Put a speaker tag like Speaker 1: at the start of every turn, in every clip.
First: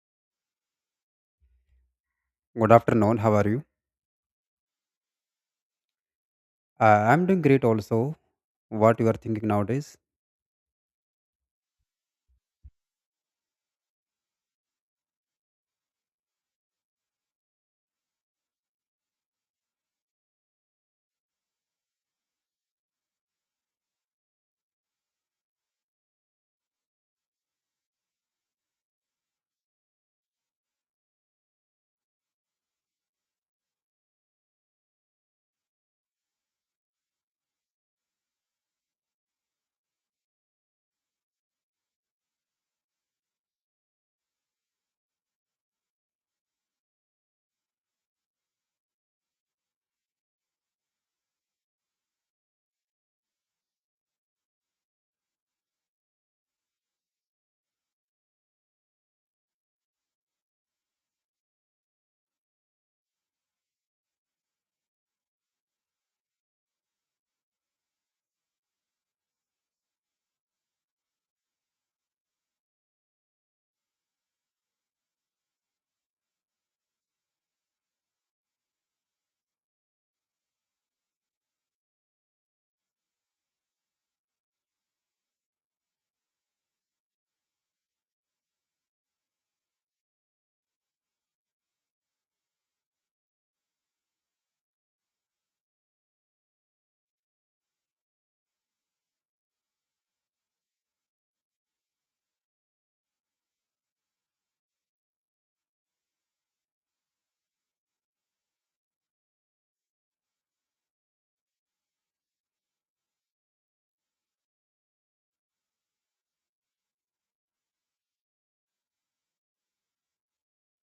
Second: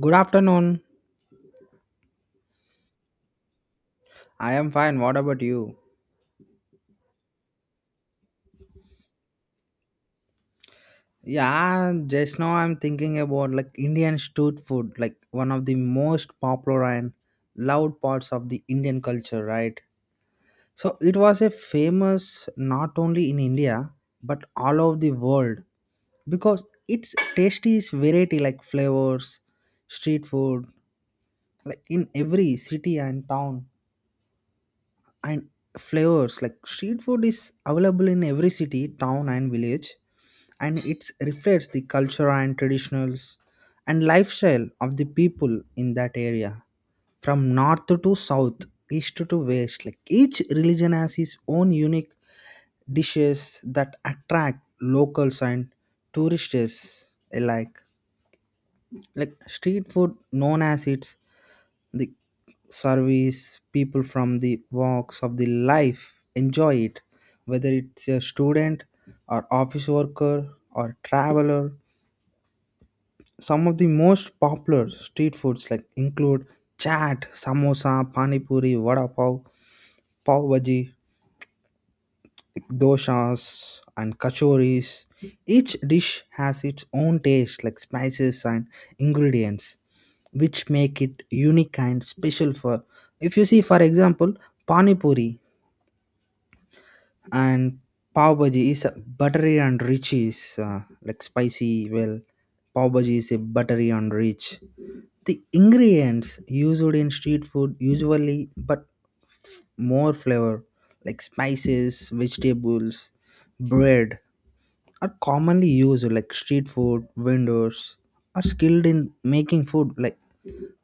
Speaker 1: Good afternoon.
Speaker 2: Good afternoon. How are you?
Speaker 1: I am fine. What about you?
Speaker 2: I'm doing great also. What you are thinking nowadays?
Speaker 1: Yeah, just now I'm thinking about like Indian street food, like one of the most popular and loved parts of the Indian culture, right? So it was a famous not only in India but all over the world because its tasty is variety like flavors, street food, like in every city and town and flavors like street food is available in every city, town and village, and it reflects the culture and traditionals and lifestyle of the people in that area from north to south, east to west, like each religion has its own unique dishes that attract locals and tourists alike, like street food known as its the service people from the walks of the life enjoy it, whether it's a student or office worker or traveler. Some of the most popular street foods like include chaat, samosa, pani puri, vada pav, pav bhaji, doshas, and kachoris. Each dish has its own taste like spices and ingredients, which make it unique and special for. If you see, for example, pani puri and pav bhaji is a buttery and rich is like spicy. Well, pav bhaji is a buttery and rich. The ingredients used in street food usually, but more flavor like spices, vegetables, bread are commonly used, like street food vendors are skilled in making food like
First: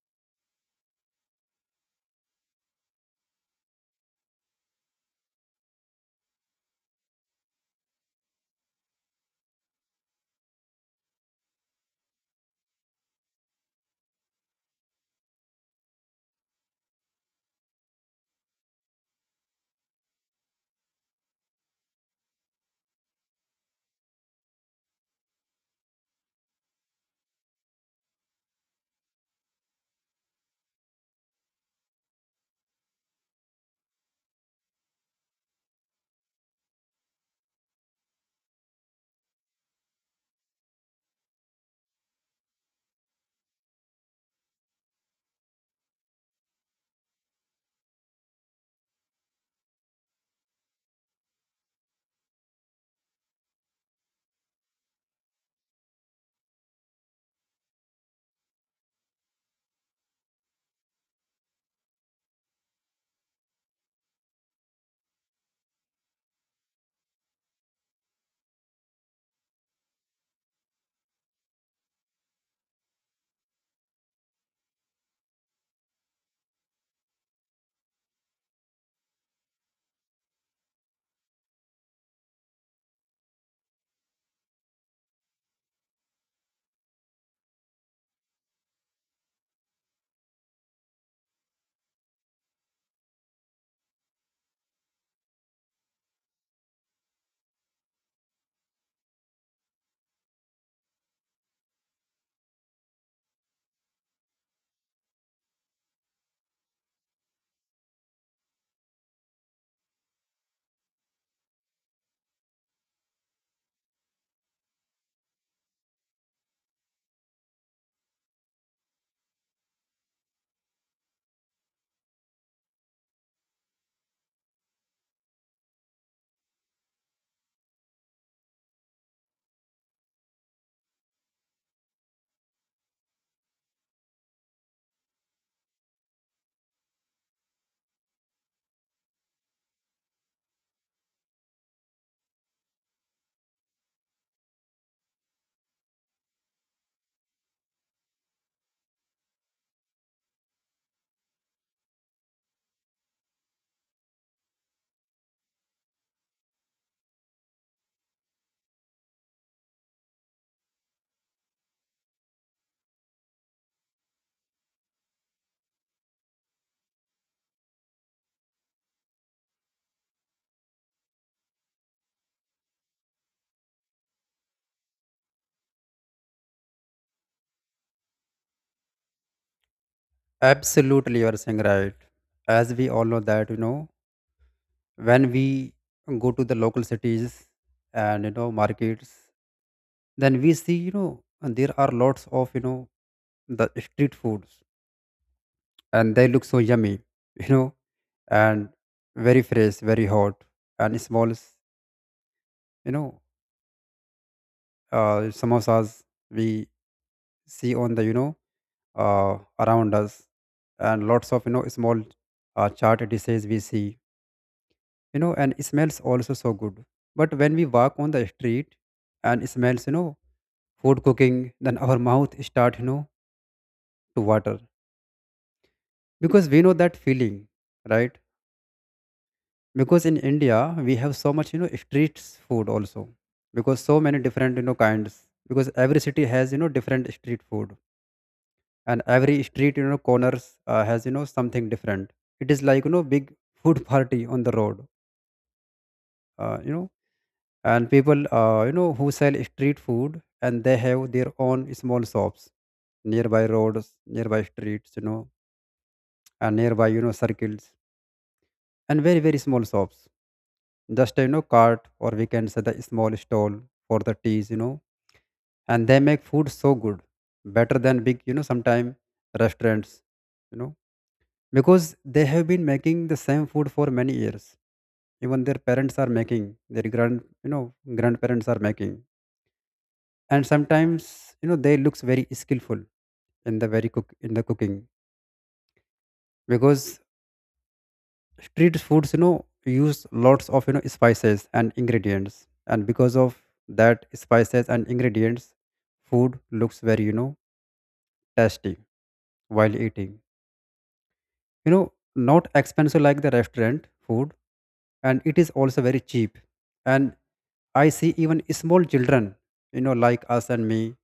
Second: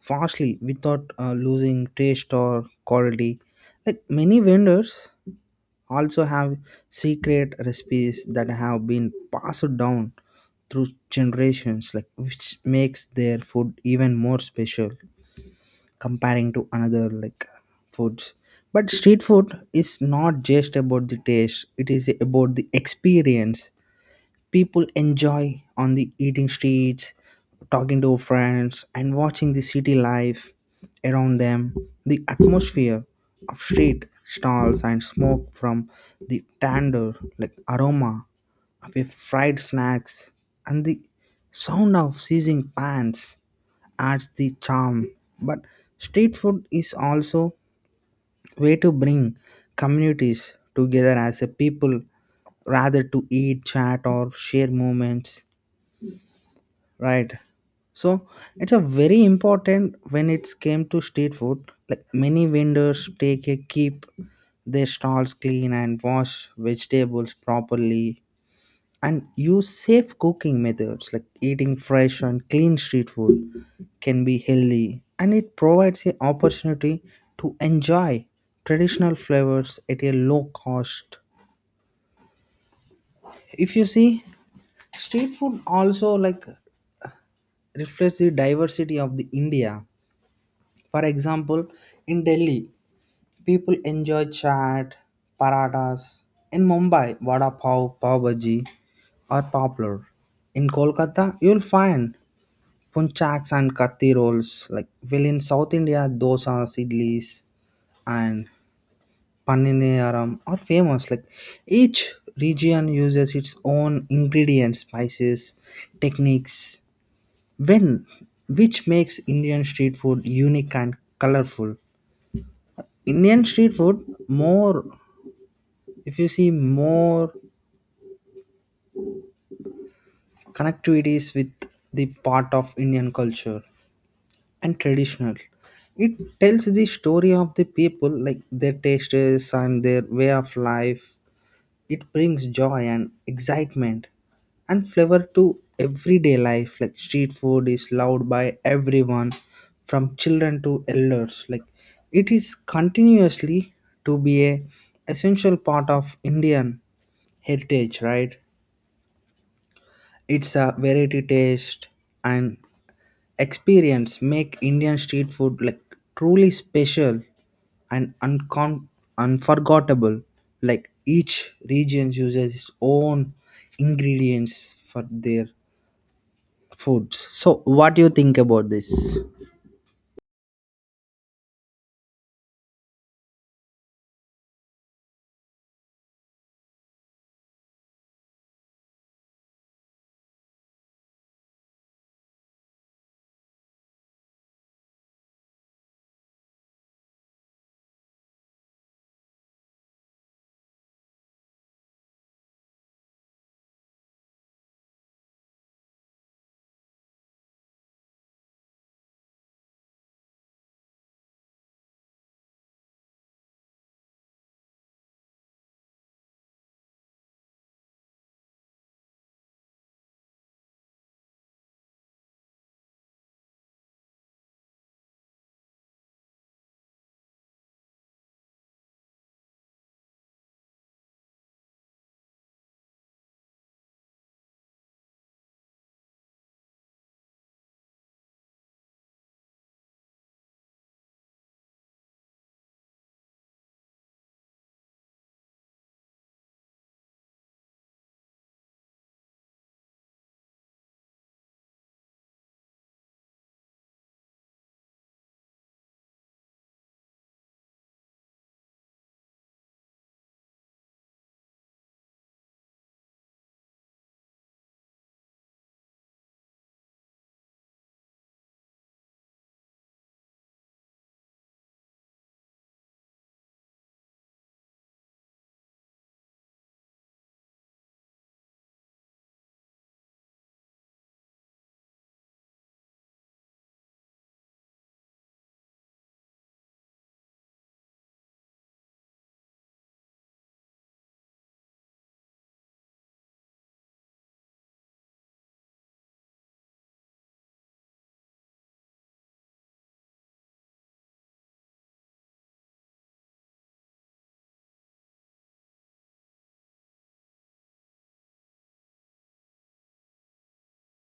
Speaker 1: fastly without losing taste or quality. Like many vendors also have secret recipes that have been passed down through generations, like which makes their food even more special comparing to another like foods. But street food is not just about the taste, it is about the experience people enjoy on the eating streets, talking to friends and watching the city life around them. The atmosphere of street stalls and smoke from the tandoor, like aroma of a fried snacks and the sound of sizzling pans adds the charm. But street food is also way to bring communities together as a people rather to eat, chat or share moments, right? So it's a very important when it came to street food. Like many vendors take a keep their stalls clean and wash vegetables properly and use safe cooking methods, like eating fresh and clean street food can be healthy and it provides an opportunity to enjoy traditional flavors at a low cost. If you see, street food also like reflects the diversity of the India. For example, in Delhi people enjoy chaat paradas, in Mumbai vada pav, pav bhaji are popular, in Kolkata you'll find Punchaks and kathi rolls, like well in South India, dosas, idlis, and paniniyaram are famous. Like each region uses its own ingredients, spices, techniques, when which makes Indian street food unique and colorful. Indian street food more, if you see more connectivities with the part of Indian culture and traditional. It tells the story of the people, like their tastes and their way of life. It brings joy and excitement and flavor to everyday life. Like street food is loved by everyone, from children to elders. Like it is continuously to be a essential part of Indian heritage, right? It's a variety taste and experience make Indian street food like truly special and unforgettable. Like each region uses its own ingredients for their foods. So, what do you think about this?
Speaker 2: Absolutely, you are saying right. As we all know that, when we go to the local cities and, markets, then we see, there are lots of, the street foods, and they look so yummy, you know, and very fresh, very hot and small, know, samosas we see on the, around us, and lots of small chart dishes we see, and smells also so good. But when we walk on the street and smells, food cooking, then our mouth start, to water, because we know that feeling, right? Because in India, we have so much street food also, because so many different kinds, because every city has different street food, and every street, corners, has something different. It is like big food party on the road, uh, you know and people, who sell street food, and they have their own small shops nearby roads, nearby streets, and nearby, circles, and very small shops, just cart, or we can say the small stall for the teas, and they make food so good, better than big, sometime restaurants, you know because they have been making the same food for many years, even their parents are making, their grandparents are making. And sometimes, they looks very skillful in the cooking, because street foods, use lots of, spices and ingredients, and because of that spices and ingredients, food looks very, tasty while eating, not expensive like the restaurant food, and it is also very cheap. And I see even small children, like us and me,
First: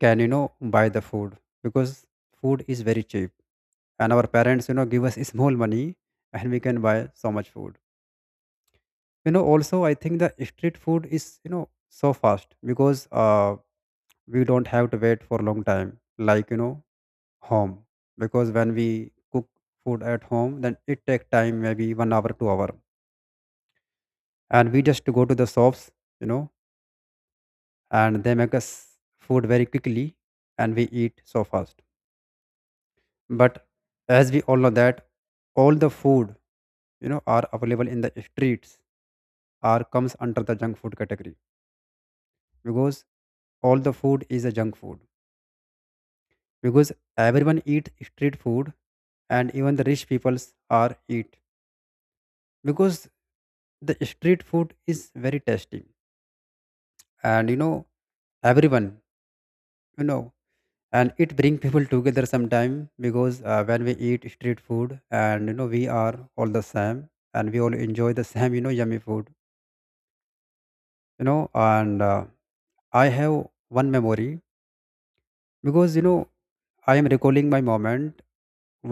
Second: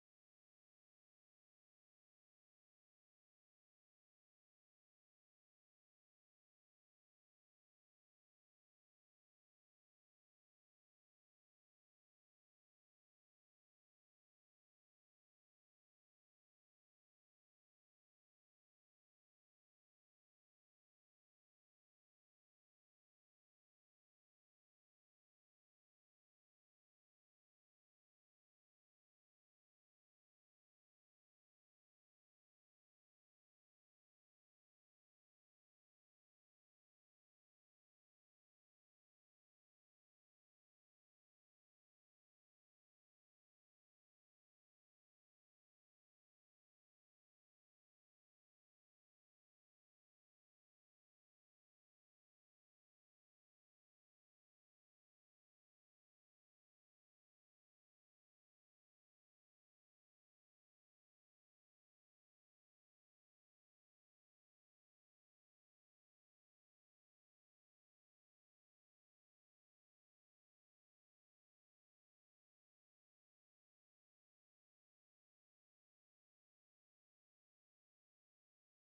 Speaker 2: can, buy the food, because food is very cheap. And our parents, give us small money, and we can buy so much food. Also, I think the street food is, so fast, because we don't have to wait for long time, like, home. Because when we cook food at home, then it take time, maybe 1 hour, 2 hour. And we just go to the shops, you know, and they make us food very quickly, and we eat so fast. But as we all know that all the food, are available in the streets, are comes under the junk food category, because all the food is a junk food, because everyone eat street food, and even the rich peoples are eat, because the street food is very tasty. And everyone, you know and it bring people together sometime, because when we eat street food, and we are all the same, and we all enjoy the same, yummy food, and I have one memory, because I am recalling my moment.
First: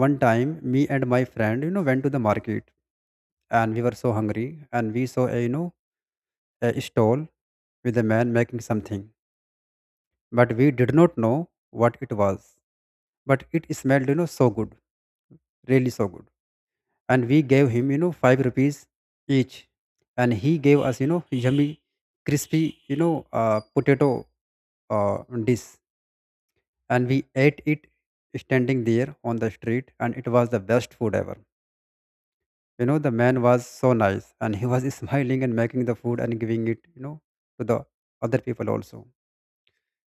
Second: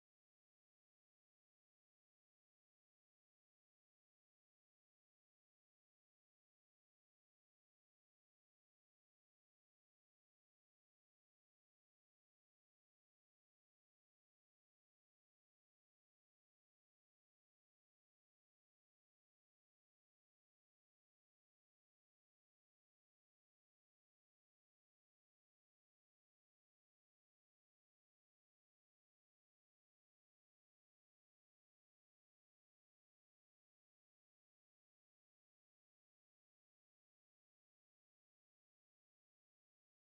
Speaker 2: One time, me and my friend, went to the market, and we were so hungry, and we saw a, stall with a man making something, but we did not know what it was, but it smelled, so good, really so good. And we gave him, 5 rupees each, and he gave us, yummy, crispy, potato uh, dish. And we ate it standing there on the street, and it was the best food ever. The man was so nice, and he was smiling and making the food and giving it, to the other people also,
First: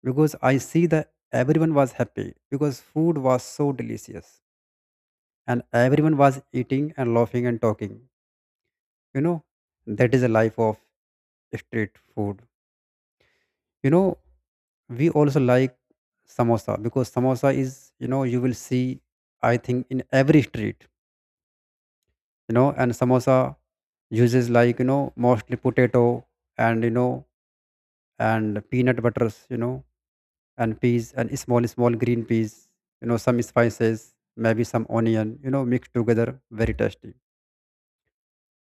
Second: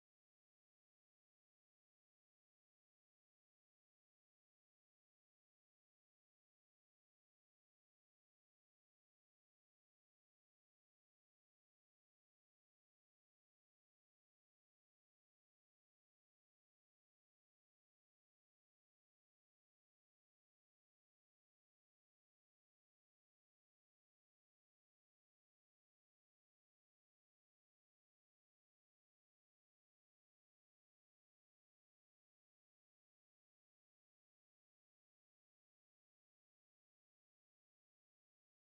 Speaker 2: because I see that everyone was happy because food was so delicious, and everyone was eating and laughing and talking. you know that is a life of street food. You know, we also like samosa, because samosa is, you will see, I think, in every street, and samosa uses like, mostly potato and, and peanut butters, and peas, and small green peas, some spices, maybe some onion, mixed together, very tasty.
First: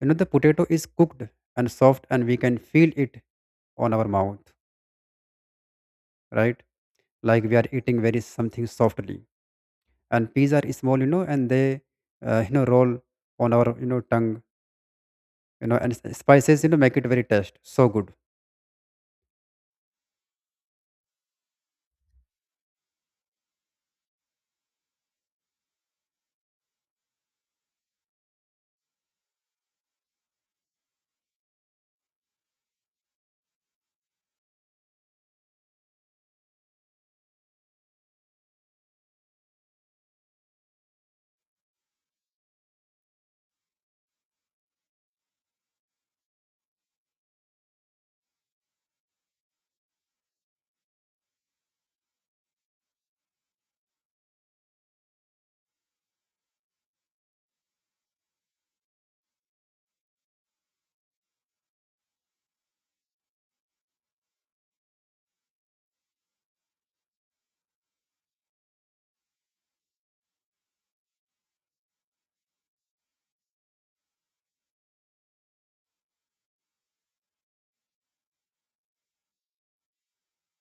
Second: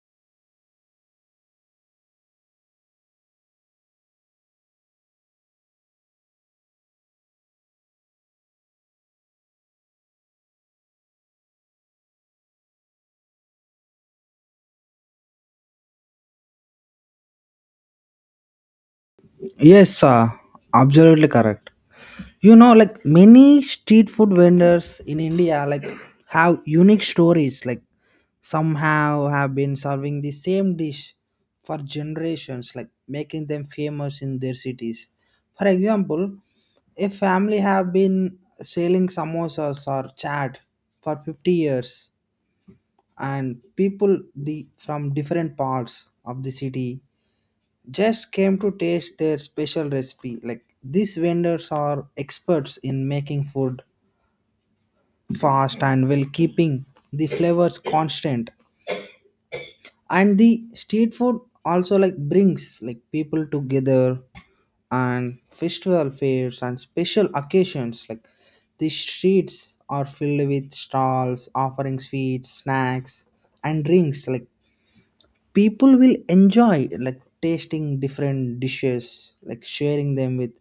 Speaker 2: The potato is cooked and soft, and we can feel it on our mouth, right? Like we are eating very something softly, and peas are small, and they, roll on our, tongue, and spices, make it very taste so good.
Speaker 1: Yes, absolutely correct. You know, like many street food vendors in India, like have unique stories. Like somehow have been serving the same dish for generations, like making them famous in their cities. For example, a family have been selling samosas or chaat for 50 years, and people the, from different parts of the city just came to taste their special recipe, like these vendors are experts in making food fast and while keeping the flavors constant. And the street food also like brings like people together, and festival fairs and special occasions, like the streets are filled with stalls offering sweets, snacks and drinks, like people will enjoy like tasting different dishes, like sharing them with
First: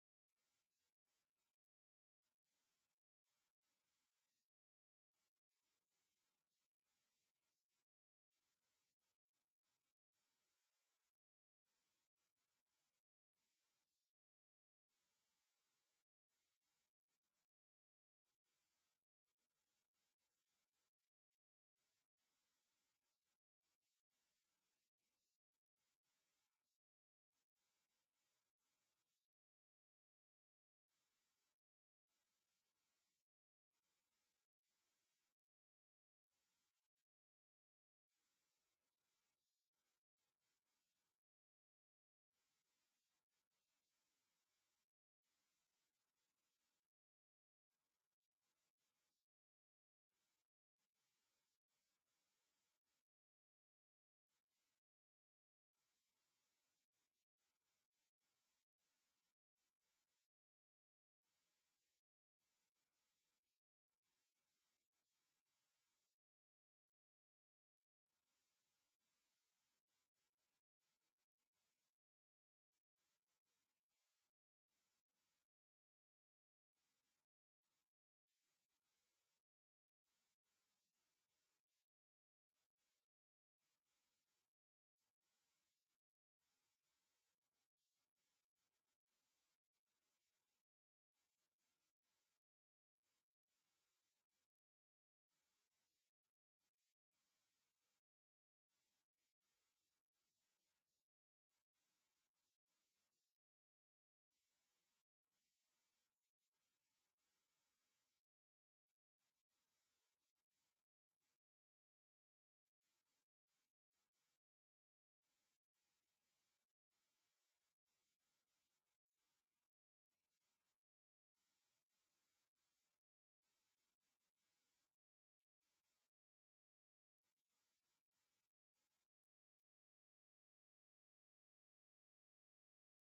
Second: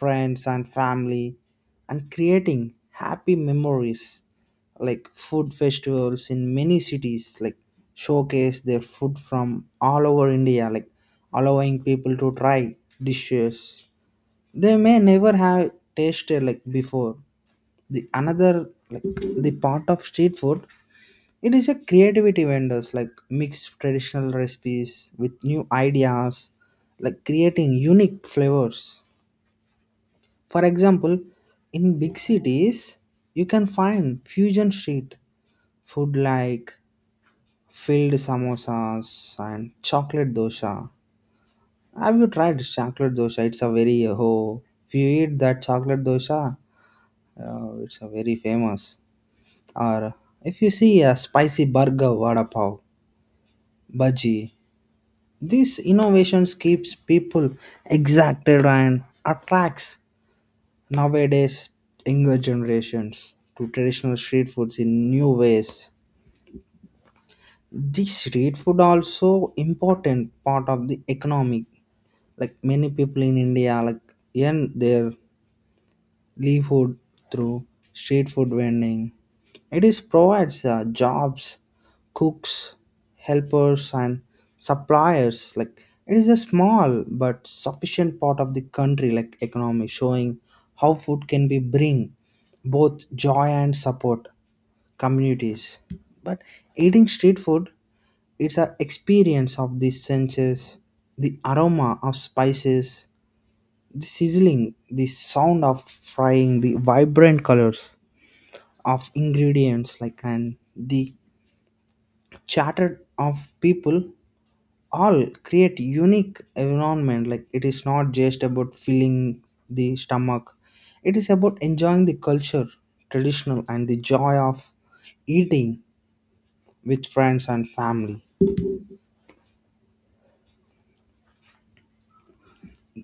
Speaker 1: friends and family and creating happy memories. Like food festivals in many cities like showcase their food from all over India, like allowing people to try dishes they may never have tasted like before. The another like the part of street food, it is a creativity vendors like mix traditional recipes with new ideas, like creating unique flavors. For example, in big cities, you can find fusion street food like filled samosas and chocolate dosa. Have you tried chocolate dosa? It's a very oh, if you eat that chocolate dosa, it's a very famous. Or if you see a spicy burger, vada pav, bhaji, these innovations keeps people exacted and attracts nowadays younger generations to traditional street foods in new ways. The street food also important part of the economic. Like many people in India like earn their live food through street food vending. It is provides jobs, cooks, helpers, and suppliers. Like it is a small but sufficient part of the country, like economy, showing how food can be bring both joy and support communities. But eating street food, it's an experience of the senses, the aroma of spices, the sizzling, the sound of frying, the vibrant colors of ingredients, like and the chatter of people, all create unique environment. Like it is not just about filling the stomach; it is about enjoying the culture, traditional, and the joy of eating with friends and family.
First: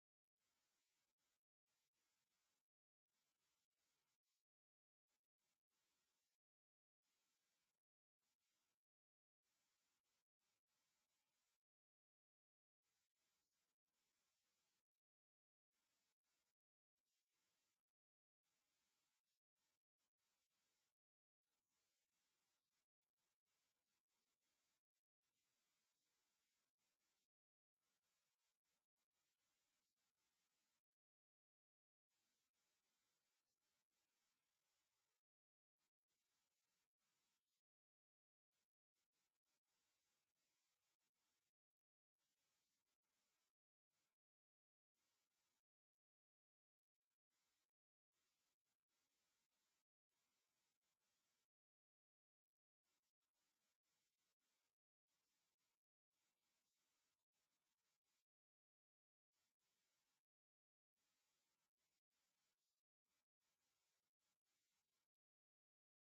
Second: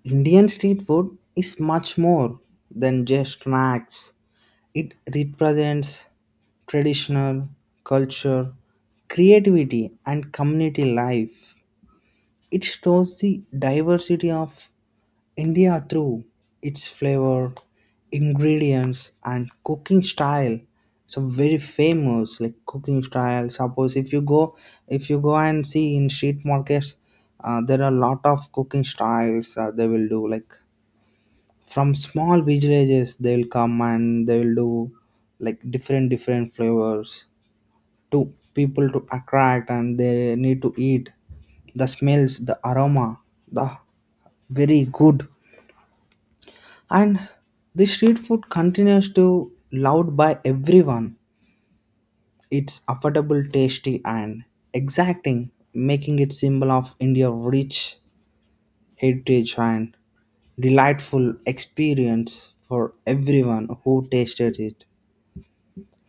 Speaker 1: Indian street food is much more than just snacks. It represents traditional, culture, creativity, and community life. It shows the diversity of India through its flavor, ingredients, and cooking style. So very famous like cooking style. Suppose if you go, if you go and see in street markets, there are a lot of cooking styles, they will do like from small villages they will come and they will do like different different flavors to people to attract and they need to eat. The smells, the aroma, the very good, and the street food continues to loved by everyone. It's affordable, tasty and exacting, making it symbol of India's rich heritage and delightful experience for everyone who tasted it.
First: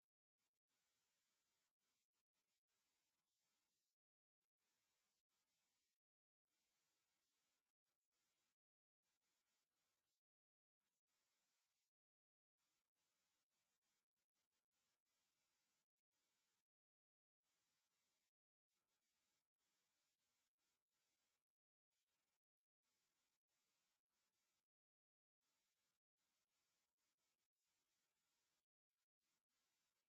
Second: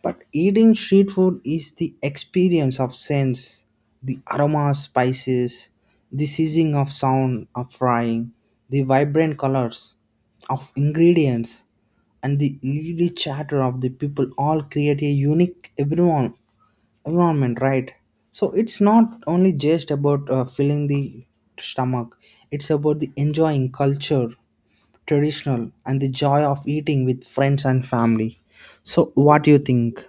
Speaker 1: But eating street food is the experience of sense, the aroma of spices, the sizzling of sound of frying, the vibrant colors of ingredients, and the lively chatter of the people all create a unique everyone environment, right? So it's not only just about filling the stomach; it's about the enjoying culture, traditional, and the joy of eating with friends and family. So what do you think?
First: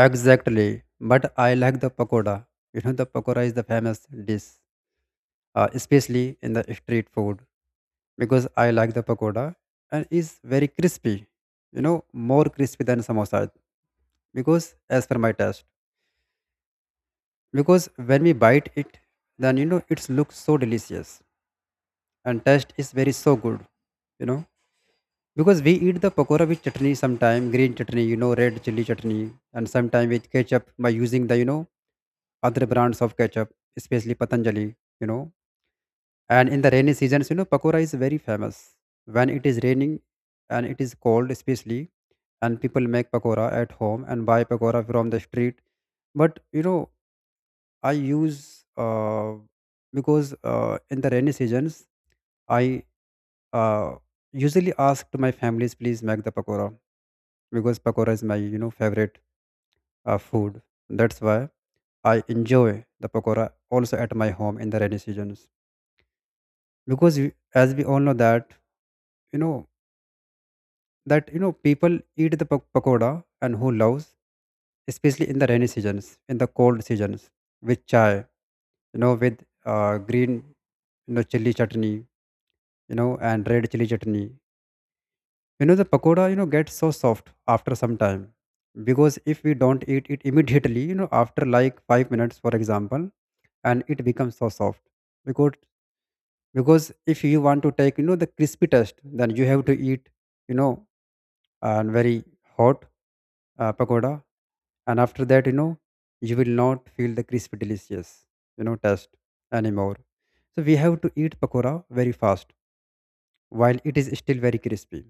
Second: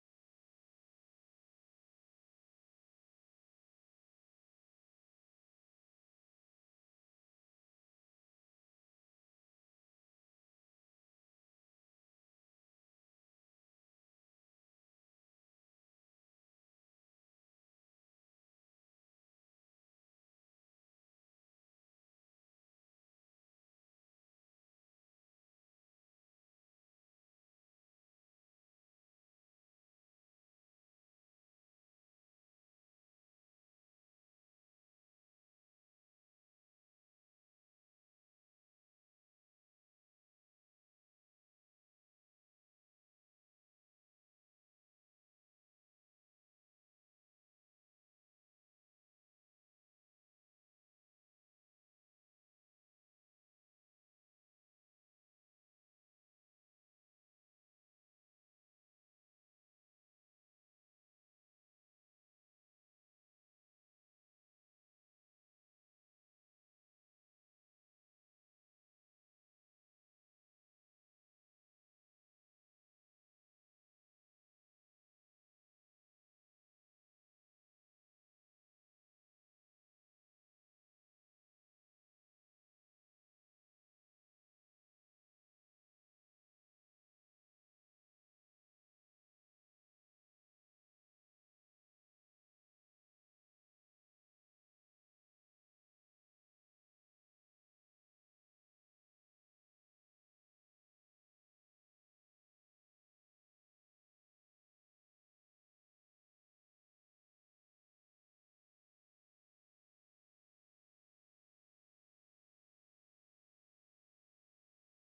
Speaker 2: Exactly, but I like the pakoda. The pakoda is the famous dish, especially in the street food, because I like the pakoda, and is very crispy, you know more crispy than samosa, because as per my taste. Because when we bite it, then it looks so delicious, and taste is very so good. you know Because we eat the pakora with chutney sometime, green chutney, red chili chutney, and sometime with ketchup by using the, other brands of ketchup, especially Patanjali, you know. And in the rainy seasons, pakora is very famous. When it is raining and it is cold, especially, and people make pakora at home and buy pakora from the street. But, I use, because in the rainy seasons, I uh, usually ask to my families, please make the pakora, because pakora is my, favorite food. That's why I enjoy the pakora also at my home in the rainy seasons, because you, as we all know that, you know that people eat the pakora, and who loves, especially in the rainy seasons, in the cold seasons, with chai, with green, chili chutney, and red chili chutney. The pakoda, gets so soft after some time, because if we don't eat it immediately, after like 5 minutes, for example, and it becomes so soft, because because if you want to take, the crispy taste, then you have to eat, you know a very hot pakoda, and after that, you will not feel the crispy delicious, taste anymore. So we have to eat pakoda very fast while it is still very crispy.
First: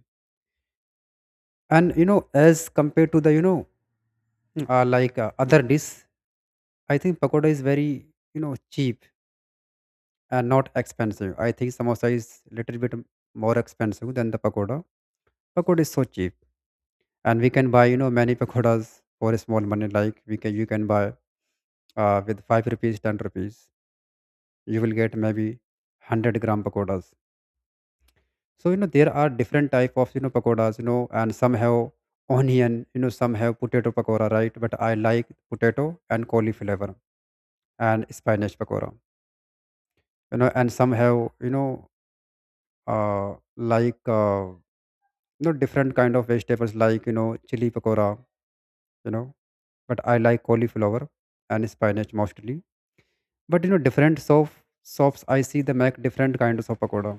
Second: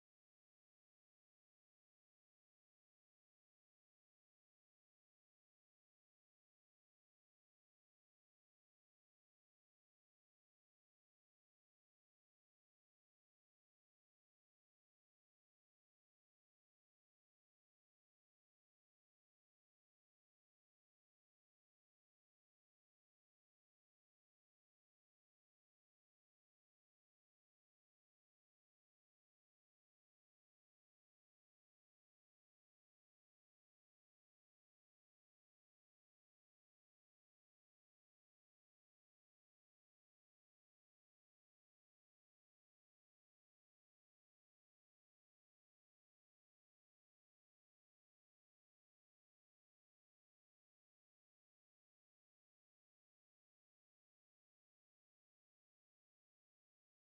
Speaker 2: And as compared to the, like other dish, I think pakoda is very, cheap and not expensive. I think samosa is little bit more expensive than the pakoda. Pakoda is so cheap, and we can buy, many pakodas for a small money. Like we can, you can buy with 5 rupees, 10 rupees, you will get maybe 100-gram pakodas. So, there are different type of, pakodas, and some have onion, some have potato pakora, right? But I like potato and cauliflower and spinach pakora, and some have, uh like different kind of vegetables, like, chili pakora, you know but I like cauliflower and spinach mostly. But different soaps I see, they make different kinds of pakoda,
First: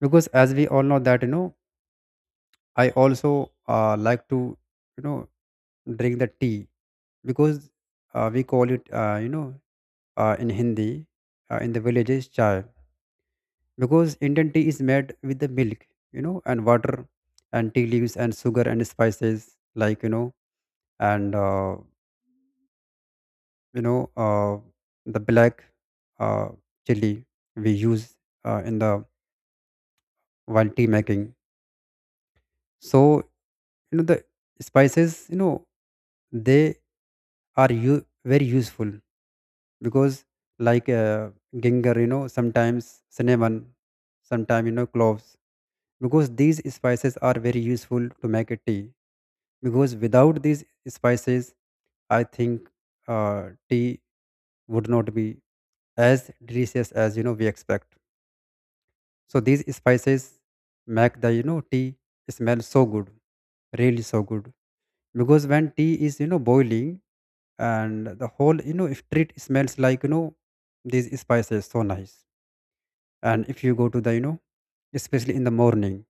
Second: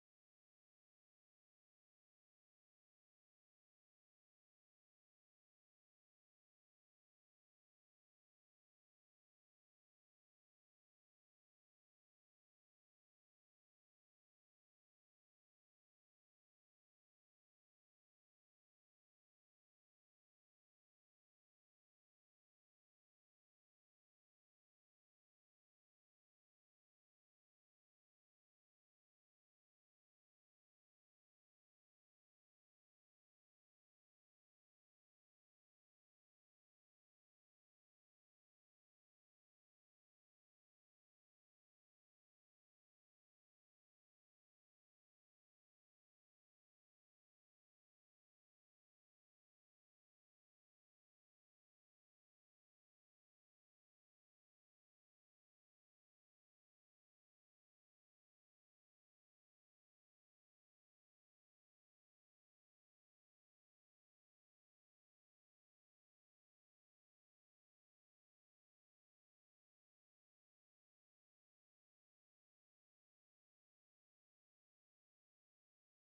Speaker 2: because as we all know that, I also, like to, you know drink the tea, because we call it, in Hindi, in the villages chai, because Indian tea is made with the milk, and water and tea leaves and sugar and spices like, and, you know, uh, the black uh, chili we use in the while tea making. So, the spices, they are very useful because like ginger, sometimes cinnamon, sometimes, cloves, because these spices are very useful to make a tea, because without these spices I think tea would not be as delicious as, we expect. So these spices make the, tea smell so good, really so good, because when tea is, boiling, and the whole, street smells like, these spices, so nice. And if you go to the, especially in the morning,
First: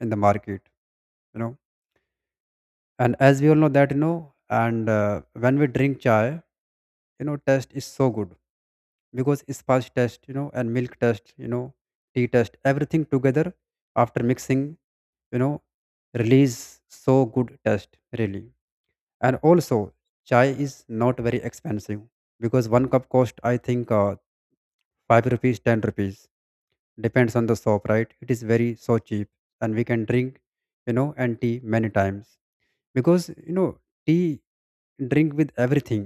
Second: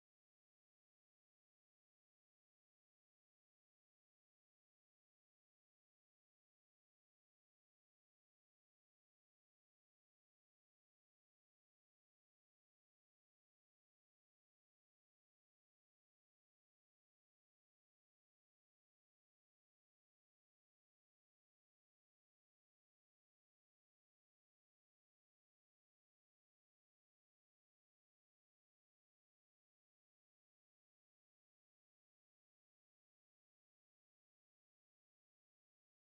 Speaker 2: in the market, you know and as we all know that, and when we drink chai, taste is so good, because spice test, and milk test, tea test, everything together after mixing, you know release so good taste, really. And also, chai is not very expensive, because one cup cost I think 5 rupees, 10 rupees, depends on the shop, right? It is very so cheap, and we can drink, and tea many times, because, tea drink with everything,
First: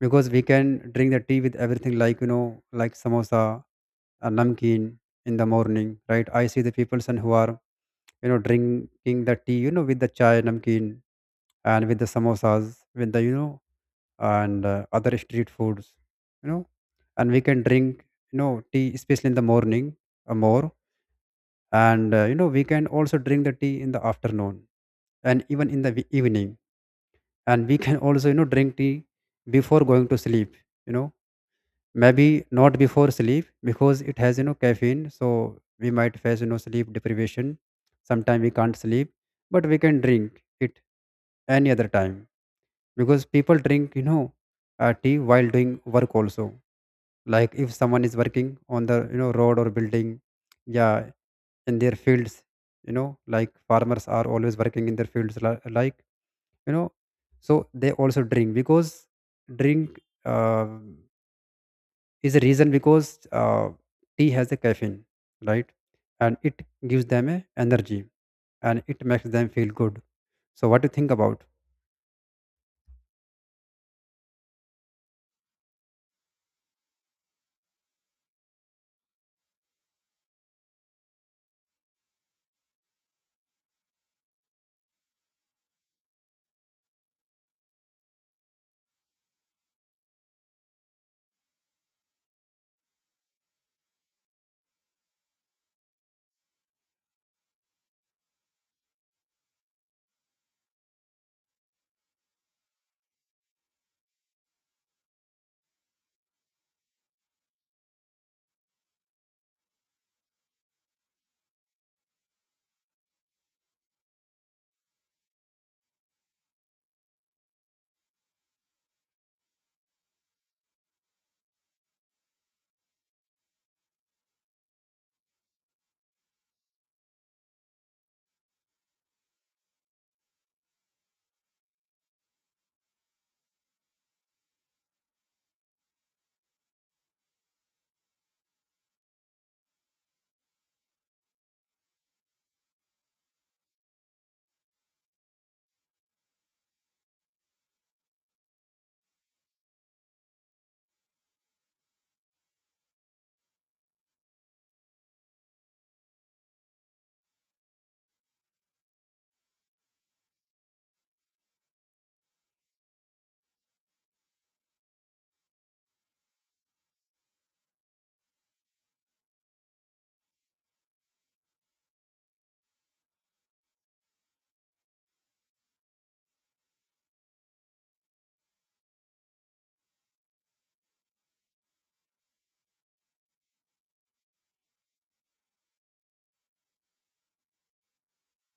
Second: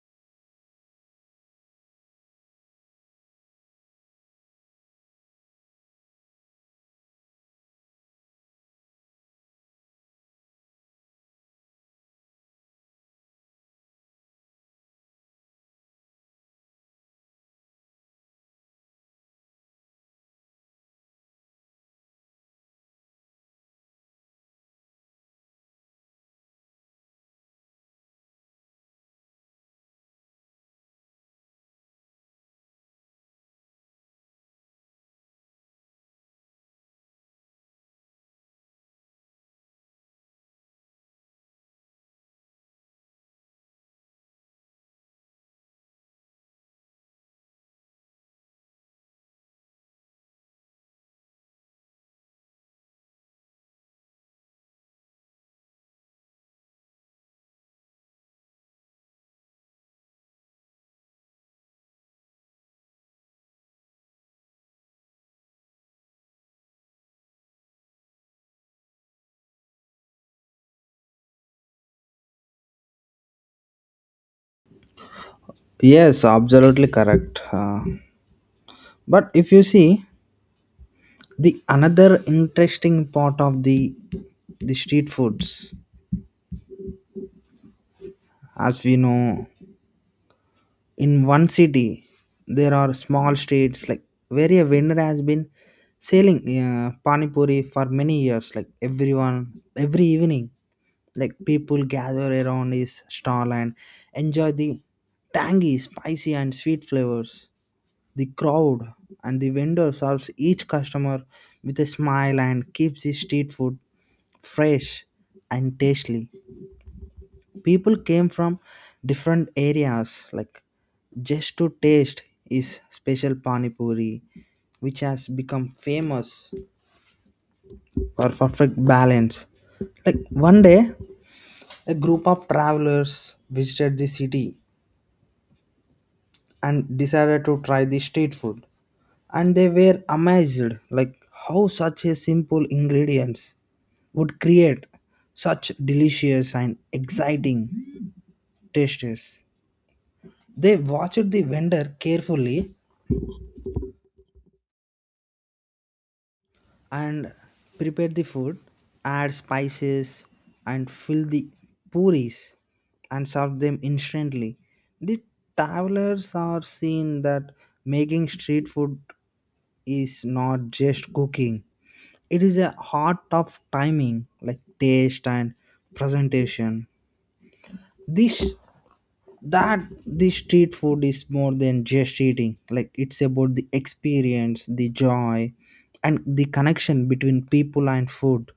Speaker 2: because we can drink the tea with everything, like, like samosa, a namkeen, in the morning, right? I see the people, and who are, drinking the tea, with the chai namkeen, and with the samosas, with the, and other street foods, you know, and we can drink, tea, especially in the morning, more, and, we can also drink the tea in the afternoon, and even in the evening, and we can also, drink tea before going to sleep, you know maybe not before sleep, because it has, caffeine, so we might face, sleep deprivation. Sometime we can't sleep, but we can drink it any other time, because people drink, tea while doing work also. Like if someone is working on the, road or building, yeah, in their fields, like farmers are always working in their fields, you know so they also drink, because drink, is a reason, because, tea has a caffeine, right? And it gives them a energy, and it makes them feel good. So what do you think about?
Speaker 1: Yes, absolutely correct. But if you see the another interesting part of the street foods, as we know, in one city there are small streets like where a vendor has been selling pani puri for many years. Like everyone, every evening, like people gather around his stall and enjoy the tangy, spicy, and sweet flavors. The crowd and the vendor serves each customer with a smile and keeps the street food fresh and tasty. People came from different areas like just to taste is special pani puri which has become famous for perfect balance. Like one day, a group of travelers visited the city and decided to try the street food, and they were amazed like how such a simple ingredients would create such delicious and exciting tastes. They watched the vendor carefully and prepared the food, add spices and fill the puris and serve them instantly. The travelers are seen that making street food is not just cooking, it is a heart of timing like taste and presentation. This that this street food is more than just eating, like it's about the experience, the joy, and the connection between people and food.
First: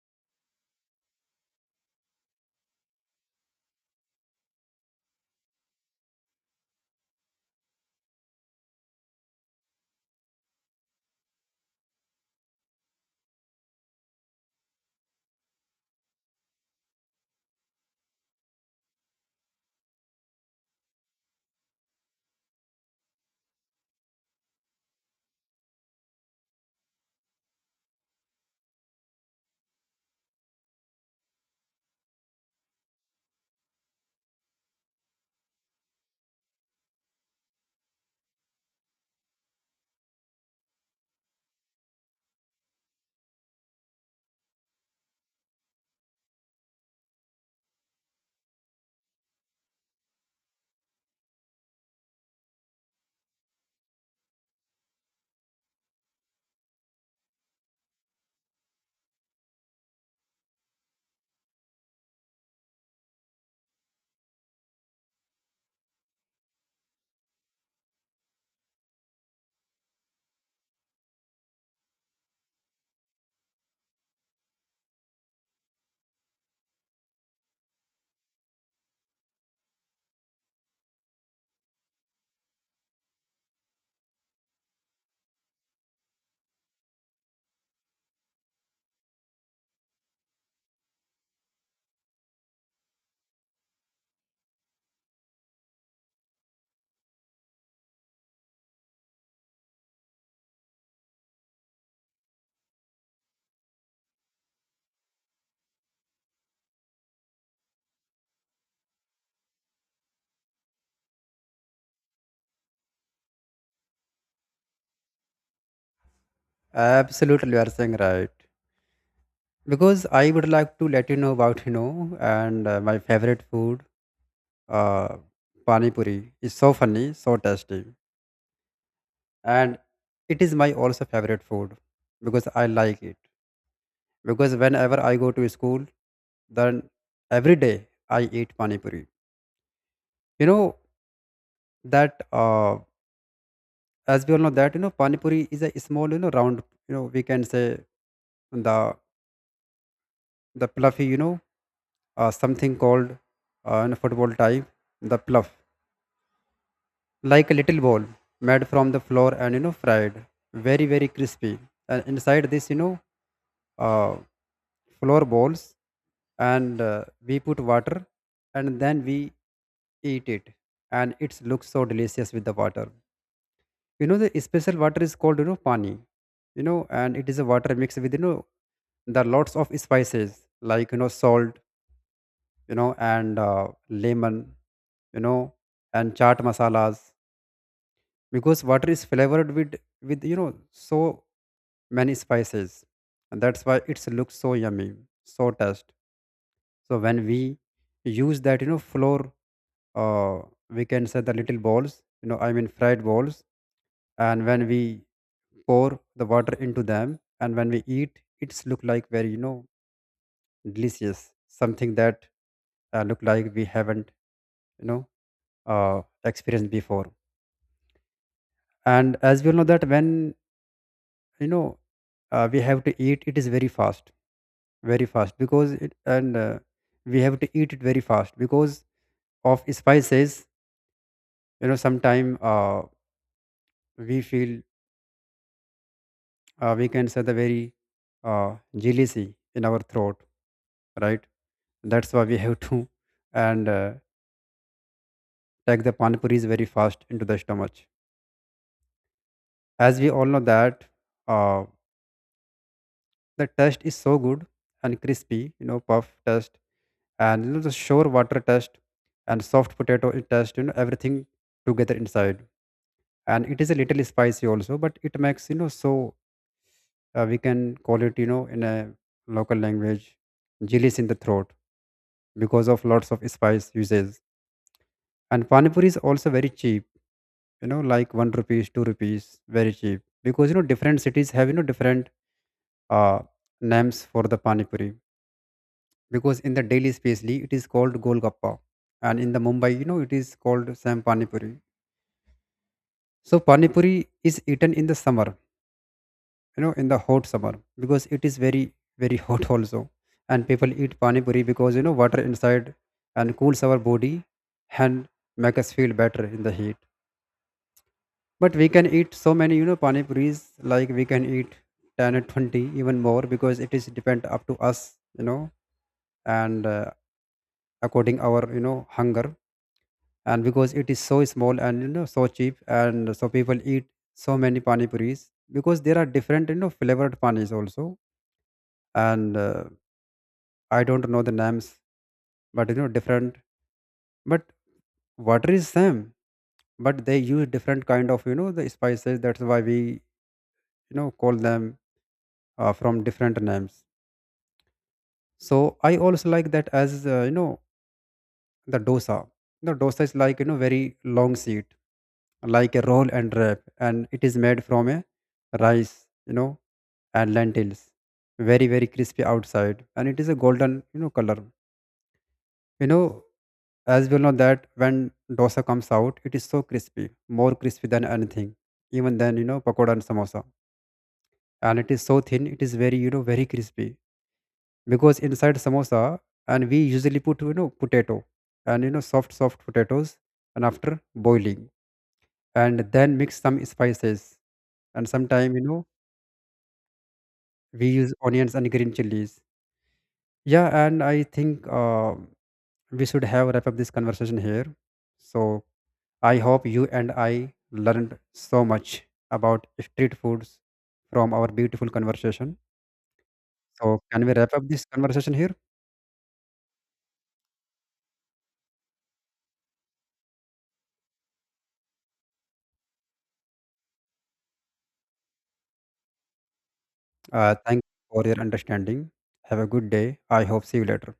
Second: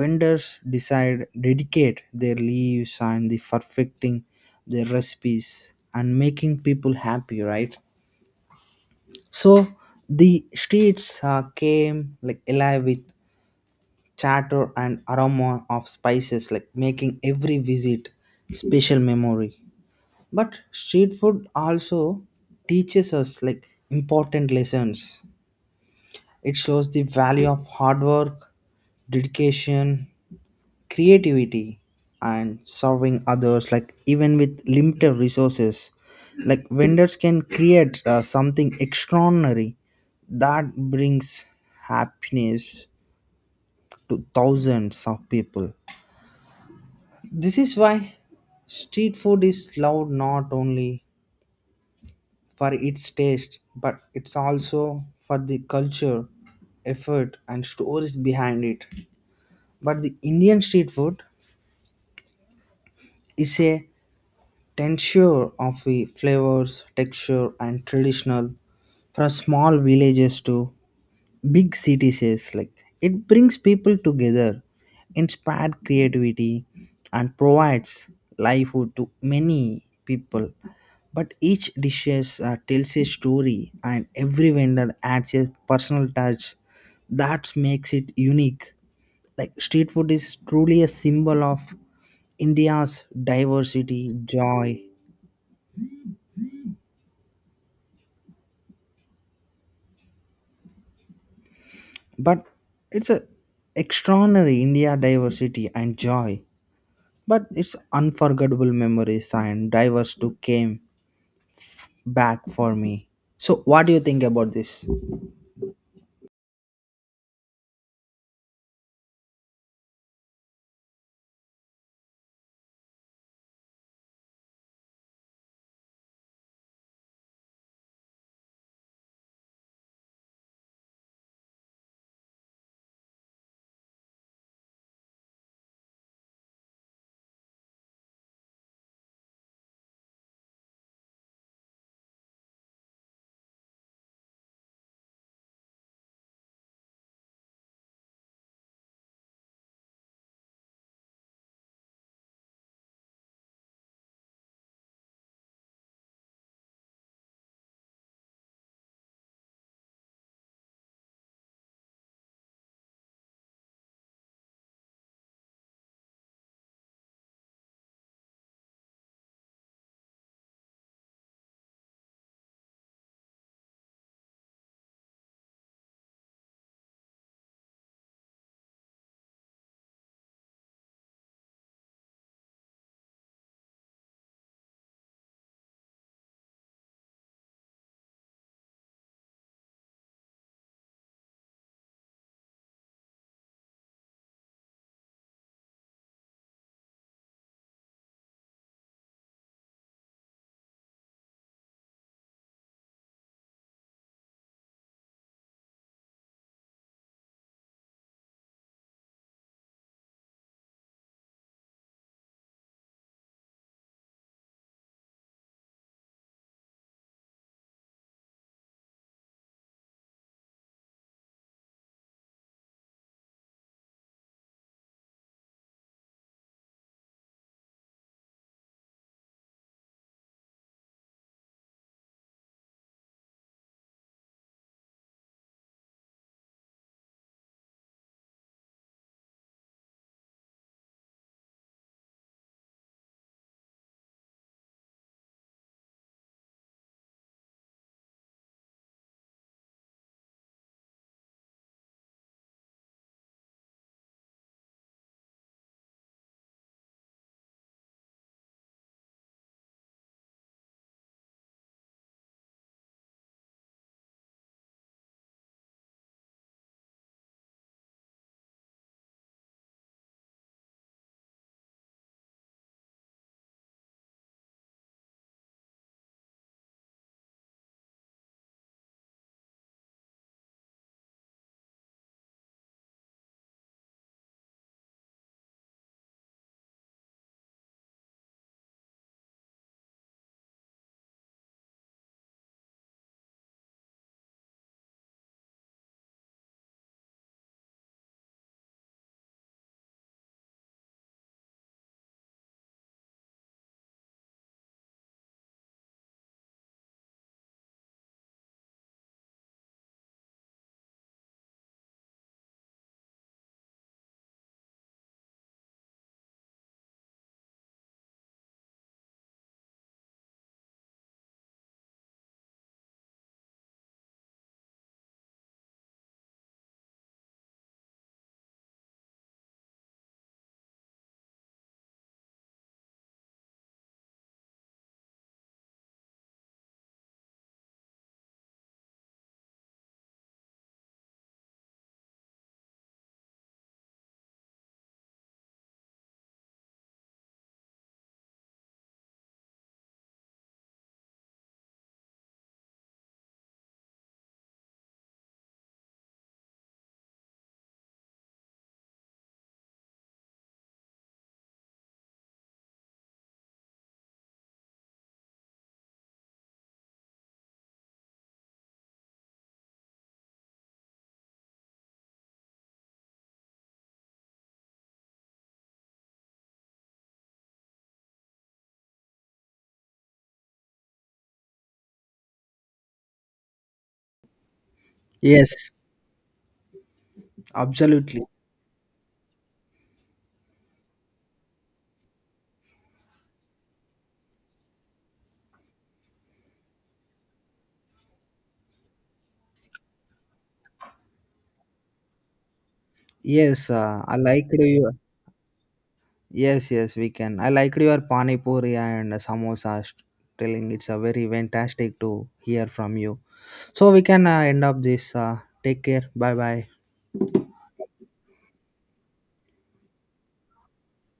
Speaker 1: Vendors decide dedicate their leaves and the perfecting their recipes and making people happy, right? So the streets came like alive with chatter and aroma of spices, like making every visit special memory. But street food also teaches us like important lessons. It shows the value of hard work, dedication, creativity, and serving others, like even with limited resources, like vendors can create something extraordinary that brings happiness to thousands of people. This is why street food is loved not only for its taste but it's also for the culture, effort, and stories behind it. But the Indian street food is a tincture of the flavors, texture, and traditional from small villages to big cities. Yes, like it brings people together, inspired creativity, and provides livelihood to many people. But each dishes tells a story and every vendor adds a personal touch that makes it unique, like street food is truly a symbol of India's diversity, joy, but it's a extraordinary India diversity and joy, but it's unforgettable memories and diverse to came back for me. So what do you think about this?
Speaker 2: Absolutely, you are saying right. Because I would like to let you know about, you know and my favorite food, uh, pani puri is so funny, so tasty, and it is my also favorite food, because I like it. Because whenever I go to school, then every day I eat pani puri. You know that, as we all know that, pani puri is a small, round, we can say, the the fluffy, something called in football type, the pluff, like a little ball, made from the flour, and, fried very very crispy. And inside this, uh, flour balls, and, we put water, and then we eat it, and it looks so delicious with the water. You know the special water is called, pani, and it is a water mixed with, the lots of spices, like, salt, and, lemon, you know and chaat masalas, because water is flavored with with you know so many spices, and that's why it looks so yummy, so taste. So when we use that, flour, uh, we can say the little balls, you know, I mean fried balls. And when we pour the water into them, and when we eat, it's look like very, delicious, something that, look like we haven't, you know, experienced before. And as we all know that when, you know, we have to eat, it is very fast because it, and, we have to eat it very fast because of spices, sometime, we feel, we can say the very, jealousy in our throat, right? That's why we have to, and, take the panipuris very fast into the stomach. As we all know that, uh, the taste is so good, and crispy, puff taste, and, the sure water taste, and soft potato taste, everything together inside. And it is a little spicy also, but it makes, so, we can call it, in a local language, jellies in the throat, because of lots of spice uses. And pani puri is also very cheap, like 1 rupees, 2 rupees, very cheap. Because, different cities have, different, uh, names for the pani puri. Because in the Delhi, especially, it is called golgappa, and in the Mumbai, it is called sam pani puri. So pani puri is eaten in the summer, in the hot summer, because it is very very hot also, and people eat pani puri because, water inside and cools our body, and make us feel better in the heat. But we can eat so many, pani puris. Like we can eat 10 or 20, even more, because it is depend up to us, you know, and, according our, hunger. And because it is so small, and, so cheap, and so people eat so many pani puris, because there are different, flavored panis also. And, I don't know the names, but, different. But water is same, but they use different kind of, the spices. That's why we, call them, from different names. So I also like that as, the dosa. The dosa is like, very long seat, like a roll and wrap, and it is made from a rice, and lentils. Very very crispy outside, and it is a golden, color. You know, as well know that when dosa comes out, it is so crispy, more crispy than anything, even than, pakoda and samosa. And it is so thin, it is very, very crispy, because inside samosa, and we usually put, potato, and, soft soft potatoes, and after boiling, and then mix some spices, and sometime,
Speaker 1: Yes,
Speaker 2: we use
Speaker 1: absolutely.
Speaker 2: onions and green chilies, yeah. And I think, we should have wrap up this conversation here. So I hope you and I learned so much about street foods from our beautiful conversation.
Speaker 1: Yes,
Speaker 2: So
Speaker 1: I
Speaker 2: can we
Speaker 1: liked
Speaker 2: wrap up this
Speaker 1: you.
Speaker 2: conversation here?
Speaker 1: Yes, yes, we can. I liked your pani puri and samosa telling. It's a very fantastic to hear from you. So we can end up this. Take care. Bye bye.
Speaker 2: Thank you for your understanding. Have a good day. I hope see you later.